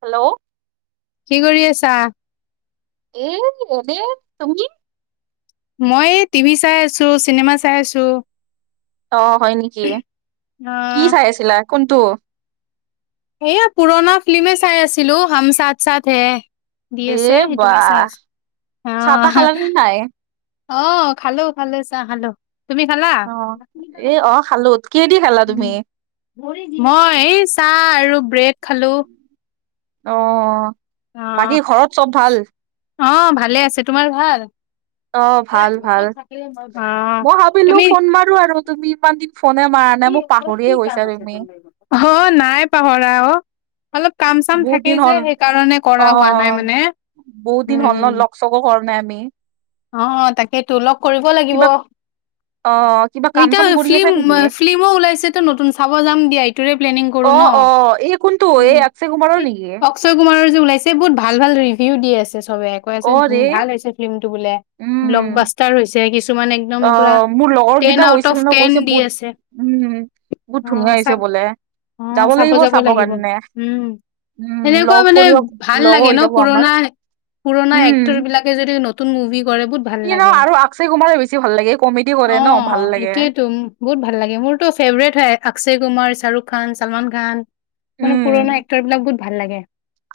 Hello. কি কৰি আছা? এ এনেই, তুমি? মই টিভি চাই আছো, চিনেমা চাই আছোঁ। অঁ, হয় নেকি? কি অ' চাই আছিলা কোনটো? এইয়া পুৰণা ফিল্মে চাই আছিলো, হম চাথ- চাথ হে। দি এ আছে, বা সেইটোকে চাই আছো। চাহ তাহ অহ। খালা নে নাই অঁ, খালো, খালো, চাহ খালোঁ। তুমি খালা? অ এ অ খালো কিহেদি খালা তুমি মই এই চাহ আৰু ব্ৰেড খালোঁ। অঁ, বাকী ঘৰত চব ভাল? অঁ, ভালে আছে। তোমাৰ ভাল? অঁ, ভাল -ভাল। অঁ। মই ভাবিলো ফোন মাৰো আৰু তুমি ইমান দিন ফোনে মাৰা নাই মোক পাহৰিয়ে গৈছা তুমি। অঁ, নাই পাহৰা অঁ। অলপ কাম- চাম বহুত দিন থাকেই হ'ল যে সেইকাৰণে অ কৰা হোৱা নাই মানে উম। চকৰ কৰা নাই আমি। অঁ, অঁ, তাকে তো লগ কৰিব লাগিব। অঁ, অঁ, কিবা- কাম চাম এতয়া কৰি আছা ফিল্ম নেকি ফিল্মো ওলাইছে তো নতুন চাব যাম দিয়া। সেইটোৰে প্লেনিং কৰো অ ন! অ এই কোনটো এই উম, অক্ষয় কুমাৰৰ এই নেকি অঁ। অক্ষয় কুমাৰৰ যে ওলাইছে বহুত ভাল ভাল ৰিভিউ দি আছে চবে, কৈ আছে অ ৰে ভাল হৈছে ফিল্মটো বোলে। ব্লক ব্লাষ্টাৰ হৈছে। কিছুমানে- অঁ, মোৰ লগৰকেইটা গৈছিল ন। কৈছে দি বহুত আছে উম, - বহুত ধুনীয়া হৈছে বোলে। অঁ, চাব যাব লাগিব উম। উম সেনেকুৱা লগ মানে কৰিব ভাল লগো লাগে হৈ ন যাব আমাৰ পুৰণা- পুৰণা উম এক্টৰ বিলাকে যদি নতুন মুভি- কৰে বহুত ভাল ই ন লাগে আৰু আক্ষয় কুমাৰে বেছি ভাল, এ কমেতি অ কৰে ন ভাল লাগে। এইটোয়েতো বহুত ভাল লাগে। মোৰতো ফেভৰেট হয় অক্ষয় কুমাৰ, শাহৰুখ খান, চলমান খান। মানে উম পুৰণা এক্টৰবিলাক বহুত ভাল লাগে।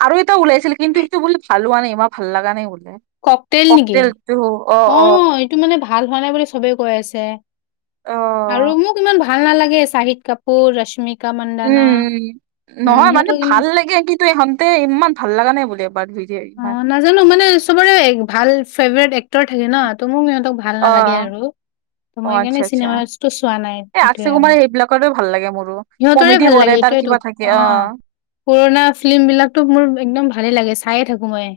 আৰু এটা উলাইছিল কিন্তু হেটো বোলে ভাল হোৱা নাই, ইমান ভাল লগা নাই বোলে। কক তেল নেকি? অ এইটো মানে ভাল হোৱা নাই বুলি চবেই কৈ আছে। অ আৰু মোক ইমান ভাল নালাগে চাহিদ কাপুৰ ৰশ্মি উ নহয় মানে সিহঁতক ইমান ভাল লাগে কি [unintelligible] ইমান ভাল লগা নাই বোলে অ [unintelligible] নাজানো মানে চবৰে ভাল ফেভাৰেট এক্টৰ থাকে ন ত মোক সিহঁতক ভাল অ নালাগে আৰু। অ মই সেইকাৰণে আচ্ছা আচ্ছা চিনেমাচটো চোৱা নাই এ আকচে হেইটোৱে কুমাৰ আৰু। সেইবিলাকৰে ভাল লাগে মোৰো সিহঁতৰে কমেডি ভাল কৰে লাগে তাৰ হেটোয়েটো কিবা থাকে অ, পুৰণা ফিল্ম বিলাকতো মোৰ একদম ভালে লাগে। চায়ে থাকো মই।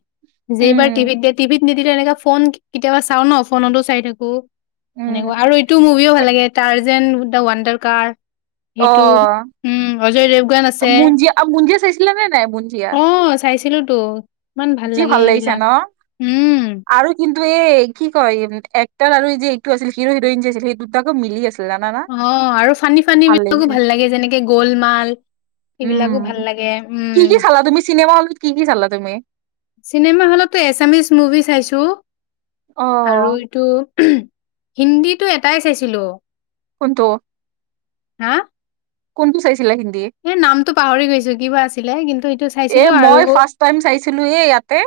যেইবাৰ উম টিভিত দিয়া টিভিত নিদিলে এনেকা ফোন কেতিয়াবা চাও ন ফোনতো চাই থাকো, হেনেকোৱা উম আৰু ইটো মুভিও এ ভাল লাগে তাৰযেন দা ৱাণ্ডাৰ কাৰ। অ সেইটো উ অজয় দেৱগান আছে, বুঞ্জিয়া বুঞ্জিয়া চাইছিলা নে নাই বুঞ্জিয়া অঁ। চাইছিলোটো। যি ভাল লাগিছে ন উম আৰু কিন্তু এই কি কয় এক্টৰ আৰু যে এইটো আছিল হিৰো হিৰইন যে আছিল সেই দুতাকো মিলি আছিল। জানানা অ আৰু ফানী ফানী বিলাকো ভাল লাগে যেনেকে গোলমাল সেইবিলাকো ভাল উম লাগে উ। কি কি চালা তুমি চিনেমা হল কি কি চালা তুমি? চিনেমা হলতো এছামিচ মুভি চাইছো অ আৰু এইটো হিন্দীটো এটাই চাইছিলো। কোনটো? হা। কোনটো চাইছিলা হিন্দী? এ নামটো পাহৰি গৈছো কিবা আছিলে কিন্তু এইটো এ চাইছিলো আৰু মই ফাচ টাইম চাইছিলো এ ইয়াতে।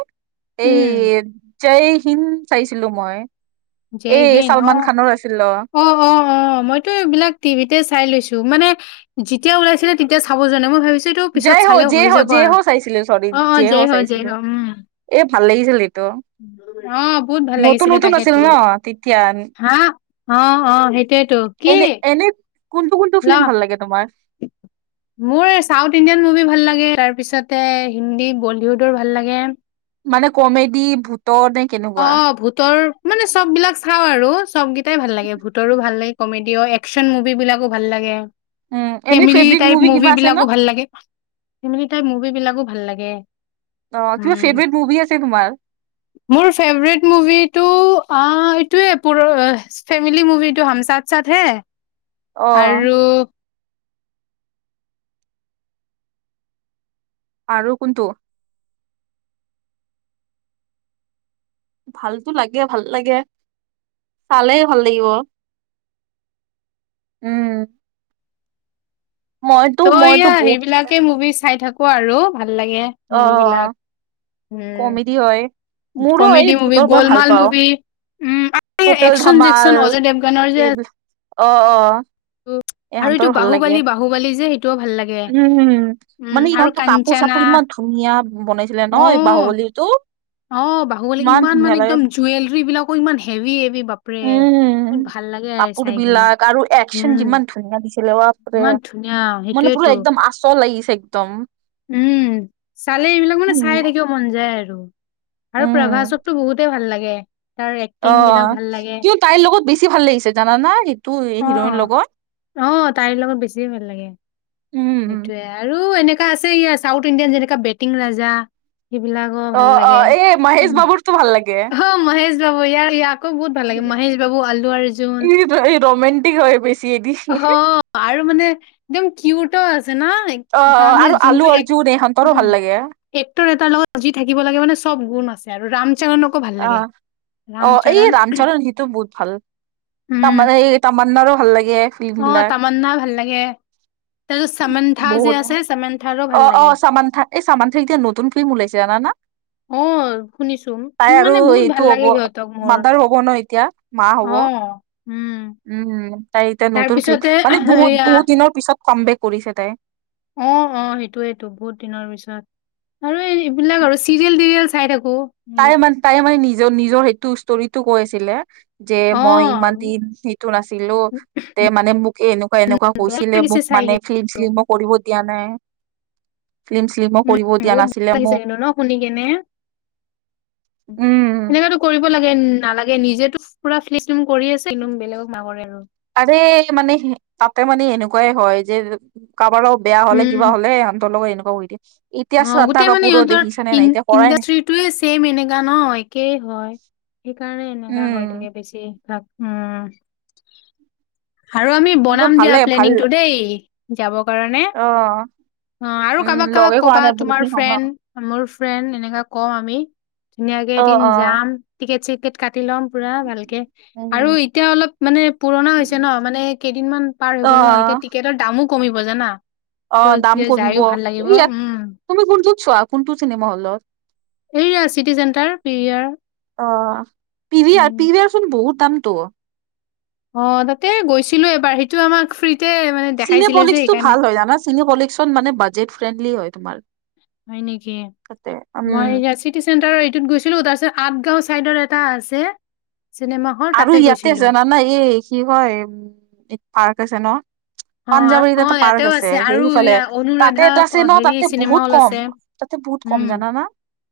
উম এই জয়হীন চাইছিলো মই জয় এই হিন্দ চলমানখানৰ আছিল অ। অ, অ, অ। অ মইতো এইবিলাক টিভিতে চাই লৈছো মানে যেতিয়া ওলাইছিলে তেতিয়া চাব যোৱা নাই মই ভাবিছো এইটো পিছত জয় হো, চালেও জয় হৈ হো, যাব জয় আৰু হো চাইছিলো চৰি অ অ জয় হো হ জয় চাইছিলো। হ উম এ ভাল লাগিছিল সেইটো। অ বহুত ভাল লাগিছিলে তাকে তো ন তেতিয়া হা। অ অ সেইটোয়েতো। কি এনে এনে কোনটো কোনটো ল ফিল্ম ভাল লাগে তোমাৰ? মোৰ চাউথ ইণ্ডিয়ান মুভি ভাল লাগে, তাৰপিছতে হিন্দী বলিউডৰ ভাল লাগে। মানে কমেডি ভোত ট নে কেনে অ ভূতৰ মানে চববিলাক চাও আৰু চবকেইটাই ভাল লাগে ভূতৰো ভাল লাগে। কমেডি অ একচন মুভিবিলাকো ভাল লাগে, উম এনে ফেমেলি ফেভৰেট টাইপ কিবা মুভি আছে ন বিলাকো ভাল লাগে। ফেমিলি তাইপ মুভিবিলাকো ভাল লাগে। অ কিবা উম ফেভৰেট মুভি আছে তোমাৰ? মোৰ ফেভৰেট মুভিটো অ এইটোৱে পুৰ ফেমিলি মুভিটো হম চাট চাট হে অ আৰু আৰু কোনটো? ভালতো লাগে ভাল লাগে, চালে ভাল লাগিব। উম'। মইতো ত' মইতো এয়া বহুত সেইবিলাকে মুভি চাই থাকো আৰু ভাল লাগে। অ' মুভি বিলাক অ' উম কমেডি হয়। মোৰো এই কমেডি মুভি ভূতক মই ভাল গলমাল পাওঁ। মুভি উম total action Jackson Dhamaal Ajay দেৱগানৰ এই অ', অ'। উম'। আৰু ইহঁতৰ এইটো ভাল বাহু লাগে বলি, বাহু বলি যে সেইটোও ভাল লাগে। উম, মানে আৰু ইহঁতৰ কাপোৰ চাপোৰ কাঞ্চানা! ইমান ধুনীয়া বনাইছিলে ন এই বাহুবলীটো ইমান ধুনীয়া লাগে। জুৱেলৰীবিলাকো ইমান হেভি-হেভি বাপৰে। উম, বহুত ভাল লাগে চাই কিনে কাপোৰবিলাক আৰু একচন উম, যিমান ধুনীয়া দিছিলে বাপৰে। ইমান ধুনীয়া। মান পুৰা সেইটোয়েতো একদম আচল লাগিছে একদম। উম, চালে এইবিলাক মানে উম চাইয়ে থাকিব মন যায় আৰু। আৰু উম প্ৰভাচকতো বহুতেই ভাল লাগে। তাৰ এক্টিং বিলাক অ' ভাল লাগে কিয় তাইৰ লগত বেছি ভাল লাগিছে জানা না সেইটো অ', হিৰোইন লগত। অ' তাইৰ লগত বেছিয়ে ভাল লাগে উম সেইটোয়ে। আৰু এনেকা আছে এইয়া চাউথ ইন্ডিয়া যেনেকা বেটিং ৰাজা। সেইবিলাকো অ ভাল অ লাগে। এই মহেশ উম, বাবুৰতো ভাল লাগে অ' মহেছ বাবু ইয়া- ইয়াক। আকৌ বহুত ভাল লাগে, মাহেছ বাবু, আলু অৰ্জুন ই ৰমেণ্টিক হয় বেছি এদি অ'। আৰু মানে একদম কিউটো আছে না। অ', এটা অ' মানে আৰু যোনটো আলু এক অৰ্জুন ইহতৰো উম ভাল লাগে। এক্টৰ এটাৰ লগত যি থাকিব লাগে, মানে চব গুণ আছে আৰু ৰামচৰণক আহ অ' এই ৰামচৰন সিটো বহুত ভাল। উম তমা এই তামান্নাৰো ভাল লাগে। ফিল্ম অ' বিলাক তামান্না ভাল লাগে। তাৰপিছত সামান্থা যে বহুত সামান্থাৰো অ ভাল অ লাগে। চামান্থা এই সামান্থা এতিয়া নতুন ফিল্ম উলাইছে জানা না? অ শুনিছো তাই উম, আৰু মানে বহুত সেইটো ভাল হ'ব লাগে সিহঁতক মোৰ মাদাৰ হ'ব ন এতিয়া? মা অ হ'ব। উম'। উম, তাই নতুন ফিল্ম তাৰপিছতে মানে বহুত, এয়া বহুত দিনৰ পিছত কামবেক তাই। অ', অ' সেইটো য়েইটো বহুত দিনৰ পিছত আৰু এ এইবিলাক আৰু চিৰিয়েল টিৰিয়েল চাই থাকো। উম, তাই মানে, তাই মানে নিজৰ নিজৰ সেইটো ষ্টৰিটো কৈ আছিলে। যে মই অ' ইমান দিন উম, এইটো নাছিলো। তে মানে মোক এনেকুৱা, এনেকুৱা বেয়া কৈছিলে লাগিছে মোক চাই মানে কিনে। ফিল্ম, চিল্মো কৰিব দিয়া নাই, ফিল্ম চিল্মো উম, কৰিব দিয়া বহুত বেয়া নাছিলে লাগিছে মোক। কিন্তু ন শুনি কেনে। উম সেনেকাতো কৰিব লাগে, নালাগে। নিজেতো পুৰা ফিল্ম কৰি আছে একদম বেলেগক নকৰে আৰু। আৰে মানে তাতে মানে এনেকুৱাই হয়, যে কাৰবাৰ লগ বেয়া হ'লে উম, কিবা হ'লে সিহতৰ লগত এনেকুৱা কৰি দিয়ে। এতিয়া অ' শ্ৰদ্ধা গোটেই মানে কাপুৰৰ ইহতৰ দেখিছানে নাই এতিয়া কৰাই নাই ইন-ইণ্ডাষ্ট্ৰিটোৱে ছেম এনেকা ন' একেই হয়। সেইকাৰণে এনেকা হৈ উম থাকে, বেছি ভাগ উম'। আৰু আমি কিন্তু বনাম ভালে দিয়া ভাল প্লেনিংটো দেই, যাবৰ কাৰণে। অ অ' আৰু উম কাবাক লগে কাবাক কৰা ক'বা, নাই বহুত তোমাৰ দিন হ'ল ন ফ্ৰেণ্ড, মোৰ ফ্ৰেণ্ড, এনেকা কওঁ আমি। ধুনীয়াকে অ এদিন অ যাম। টিকেট-চিকেট কাটি ল'ম পুৰা ভালকে আৰু উম, এতিয়া অলপ মানে পুৰণা হৈ ছে ন', মানে কেইদিনমান পাৰ হৈ অ গ'ল ন', এতিয়া টিকেটৰ দামো কমিব জানা! ত অ' দাম কমিব। যায়ো ভাল লাগিব এইয়াত উম তুমি কোনটোত চোৱা, কোনটো চিনেমা হলত? এইয়া চিটি চেণ্টাৰ পিভিআৰ অ', পি ভি আৰ। উম পি ভি আৰ চোন বহুত দামতো। অ' তাতে গৈছিলোঁ এবাৰ। সেইটো আমাক ফ্ৰিতে - চিনেপলিক্সটো ভাল হয় জানা? চিনেপলিক্সত মানে বাজেট ফ্ৰেণ্ডলি হয় তোমাৰ। হয় নেকি? তাতে মই উম এইয়া চি টি চেন্টাৰত এইটোত গৈছিলোঁ। তাৰছত আঠগাওঁ ছাইডত এটা আছে চিনেমা হল আৰু তাতে ইয়াতে গৈছিলো জানানা? এই কি হয়, ইক পাৰ্ক আছে ন' অ আৰ- পাঞ্জাবাৰীত অ এটা পাৰ্ক ইয়াতেও আছে, সেই আৰু সিফালে। ইয়া অনুৰাধা তাতে এটা আছে ক- ন', হেৰি তাতে চিনেমা হল বহুত কম। তাতে বহুত কম, জানানা?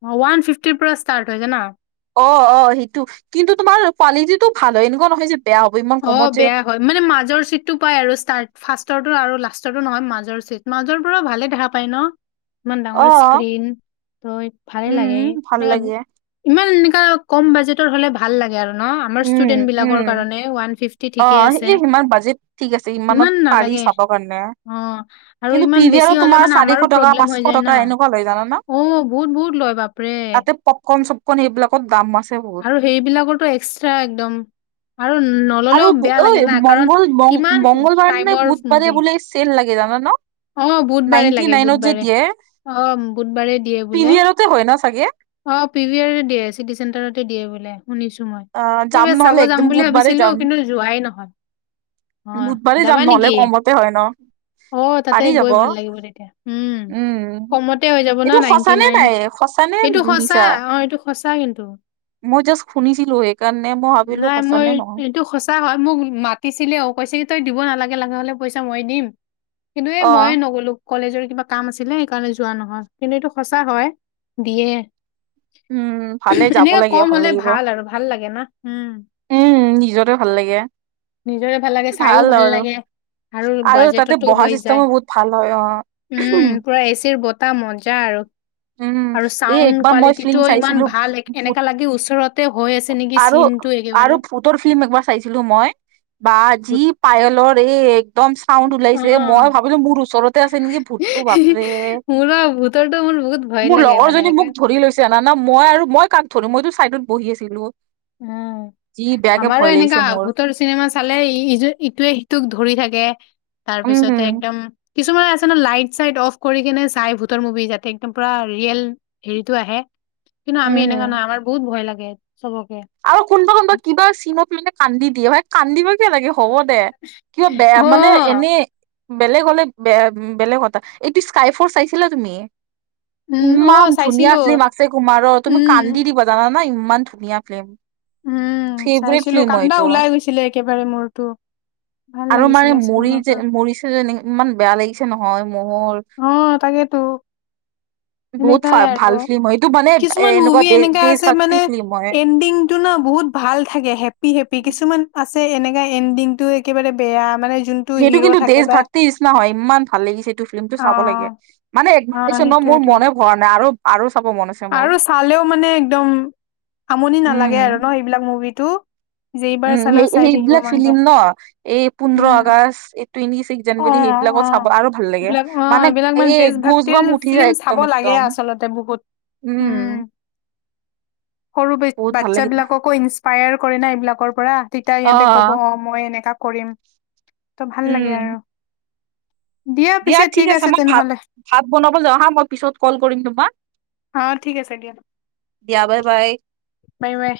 অ' ওৱান ফিফ্টিৰ পৰা ষ্টাৰ্ট হয়, জানা? অ' অ', সিটো। কিন্তু তোমাৰ কোৱালিটিটো ভাল হয়, এনেকুৱা নহয় যে বেয়া হ'ব ইমান কমত অ' যে বেয়া হয়, মানে মাজৰ চিটটো পায় আৰু ষ্টাৰ্ট, ফাষ্টৰটো আৰু লাষ্টৰটো নহয়, মাজৰ চিট। মাজৰবোৰৰ ভালে দেখা পায় ন'? ইমান অ ডাঙৰ স্ক্ৰীন, তো ভালে লাগে উম ভাল লাগে [unintelligible] ইমান এনেকা কম বাজেটৰ হ'লে ভাল লাগে আৰু ন'? আমাৰ উম উম ষ্টুডেন্টবিলাকৰ কাৰণে ওৱান ফিফ্টিত অ' ইহ ইমান বাজেট ঠিক আছে। ইমানত ইমান পাৰি নালাগে চাবৰ কাৰণে। অ আৰু কিন্তু ইমান পি ভি বেছি আৰত হলে তোমাৰ মানে চাৰিশ টকা, পাচশ টকা এনেকুৱা লয়, জানানা? ও বহুত বহুত লয় বাপৰে। পপকন-চপকন এইবিলাকত দাম আছে বহুত। আৰু সেইবিলাকৰতো এক্সৰা একদম। আৰু ন আৰু ঐ মংগল- ম- মংগলবাৰে নে টাইমৰ বুধবাৰে মুভি বোলে ছেন লাগে, জানান? অ' বুধবাৰে লাগে বুধবাৰে। অ' বুধবাৰে দিয়ে বোলে। তে হয় ন' চাগে? অ' পি ভি আৰে দিয়ে, চিটি চেণ্টাৰতে দিয়ে বোলে, শুনিছোঁ মই। অ যাম সেইবা চাব নহ'লে যাম একদম বুলি বুধবাৰে ভাবিছিলো যাম। কিন্তু যোৱাই নহয়। হয়, বুধবাৰে যাম যাবা নহ'লে নেকি? কমতে হয় ন অ' তাতে পাৰি যাব গৈ ভাল লাগিব তেতিয়া, উম। কমতে হৈ যাব এইটো ন' সঁচা নাইনটি নে নাইন। নাই সঁচা নে সেইটো সঁচা, মিছা? অ' এইটো সঁচা কিন্তু। মই জাষ্ট শুনিছিলো সেইকাৰণে মই ভাবিলো সঁচা নে নহয়। চা হয়। মোক মাতিছিলে অ' কৈছে কি তই দিব নালাগে, লাগা হ'লে পইচা মই দিম। কিন্তু এই অ মইয়ে নগলো। কলেজৰ কিবা কাম আছিলে সেইকাৰণে যোৱা নহল। কিন্তু এইটো সঁচা হয়। দিয়ে। [inaudible] ভালে যাব এনেও লাগে কম হলে লাগিব ভাল আৰু ভাল লাগে না? উম। উম, নিজৰে ভাল লাগে। নিজৰে ভাল লাগে, চাইয়ো ভাল লাগে। আৰু আল তাতে বাজেটতো বহা হৈ চিষ্টেমো যায় বহুত ভাল হয় অ'। উম, পুৰা এ চিৰ বতাহ মজা আৰু। উম, আৰু এই চাউণ্ড একবাৰ মই ফিল্ম কোৱালিটিটোও ইমান চাইছিলো ভাল, এক- ভূত এনেকা লা গে ওচৰতে হৈ আছে নেকি ছিনটো একেবাৰে। তৰ ফিল্মি একবাৰ চাইছিলোঁ মই বা যি ভূত পায়লৰ এইক একদম চাউণ্ড অ ওলাইছে মই ভাবিলোঁ মোৰ ওচৰতে আছে নেকি ভূতটো বাপৰে। মোৰ ভূতৰটো মোৰ বহুত ভয় মোৰ লাগে মানে লগৰজনী একে মোক ধৰি লৈছে। জানানা মই আৰু মই কাক ধৰু মইতো চাইডত বহি আছিলোঁ। উম, আমাৰো এনেকা মোৰ ভোতৰচ চিনেমা চালে ই-ইযো ইটোৱে-সিটোক ধৰি থাকে তাৰ পিছতে উম একদম কিছুমানে আছে ন' লাইট-চাইট অফ কৰি কিনে চাই ভূতৰ মুভি যাতে একদম পূৰা ৰিয়েল হেৰিটো আহে। কিন্তু আমি উম এনেকা না আমাৰ বহুত ভয় লাগে চবকে। আৰু কোনবা, কোনবা কিবা চীনত মানে কান্দি দিয়ে হয় কান্দিব কিয় লাগে হ'ব দে কিয় অ বেয়া মানে এনেই বেলেগ হ'লে বে-বেলেগ কথা এইটো স্কাই ফৰচ চাইছিলা তুমি? উম অ ইমান চাইছিলো ধুনীয়া ফিল্ম আক্সে কুমাৰৰ তুমি কান্দি উম দিবা যানা না ইমান ধুনীয়া ফিল্ম। উম, ফেভৰেট চাইছিলোঁ ফিল্ম হয় কান্দা এইটো ওলাই গৈছিলে একেবাৰে মোৰতো। ভাল আৰু মানে লাগিছিলে মৰি চিনেমাটো যে মৰিছে যেনে ইমান বেয়া লাগিছে নহয় মোৰ অ'তাকেইতো। বহুত সেনেকাই ভাল আৰু ফিল্ম হয় এইটো মানে এ কিছুমান এনেকুৱা মুভি দে এনেকা দেশ আছে ভক্তি মানে ফিল্ম হয়। এণ্ডিং টো ন, বহুত ভাল থাকে হেপি হেপি কিছুমান আছে এনেকা এণ্ডিং টো একেবাৰে বেয়া মানে যোন সেইটো কিন্তু দেচ ভাক্তিচ নহয় ইমান ভাল লাগিছে এইটো ফিল্মটো অ চাব লাগে মানে একবাৰ অ চাইছোঁ ন, মোৰ সেইটোয়েতো মনে হোৱা নাই আৰু, আৰু চাব মন আছে। মোৰ আৰু চালেও মানে একদম আমনি নালাগে উম। আৰু ন' এইবিলাক মুভিটো। যেইবাৰ উম, চালেও চাই থাকিব সেই-সেইবিলাক মন ফিলিম যায় ন' এই পোন্ধৰ উম আগষ্ট এই টুৱেণ্টি ছিক্স অ জনুৱৰী অ সেইবিলাকত চাব আৰু ভাল লাগে এইবিলাক অ মানে এইবিলাক এই গুচ বাম উঠি যায় একদম, একদম। তে বহুত উম, সৰু [unintelligible] বহুত ভাল বাচ্ছা লাগিল বিলাককো ইংলিছ পায়াৰ কৰে না এইবিলাকৰ পৰা তেতিয়া অ ইহঁতে ক'ব অ' মই এনেকা কৰিম। ত' ভাল লাগে উম আৰু। দিয়া ঠিক আছে মই ভাত-ভাত বনাবলৈ যাওঁ হা মই পিছত ক'ল কৰিম তোমাক। অ' ঠিক আছে দিয়া দিয়া বাই বাই বাই, বাই।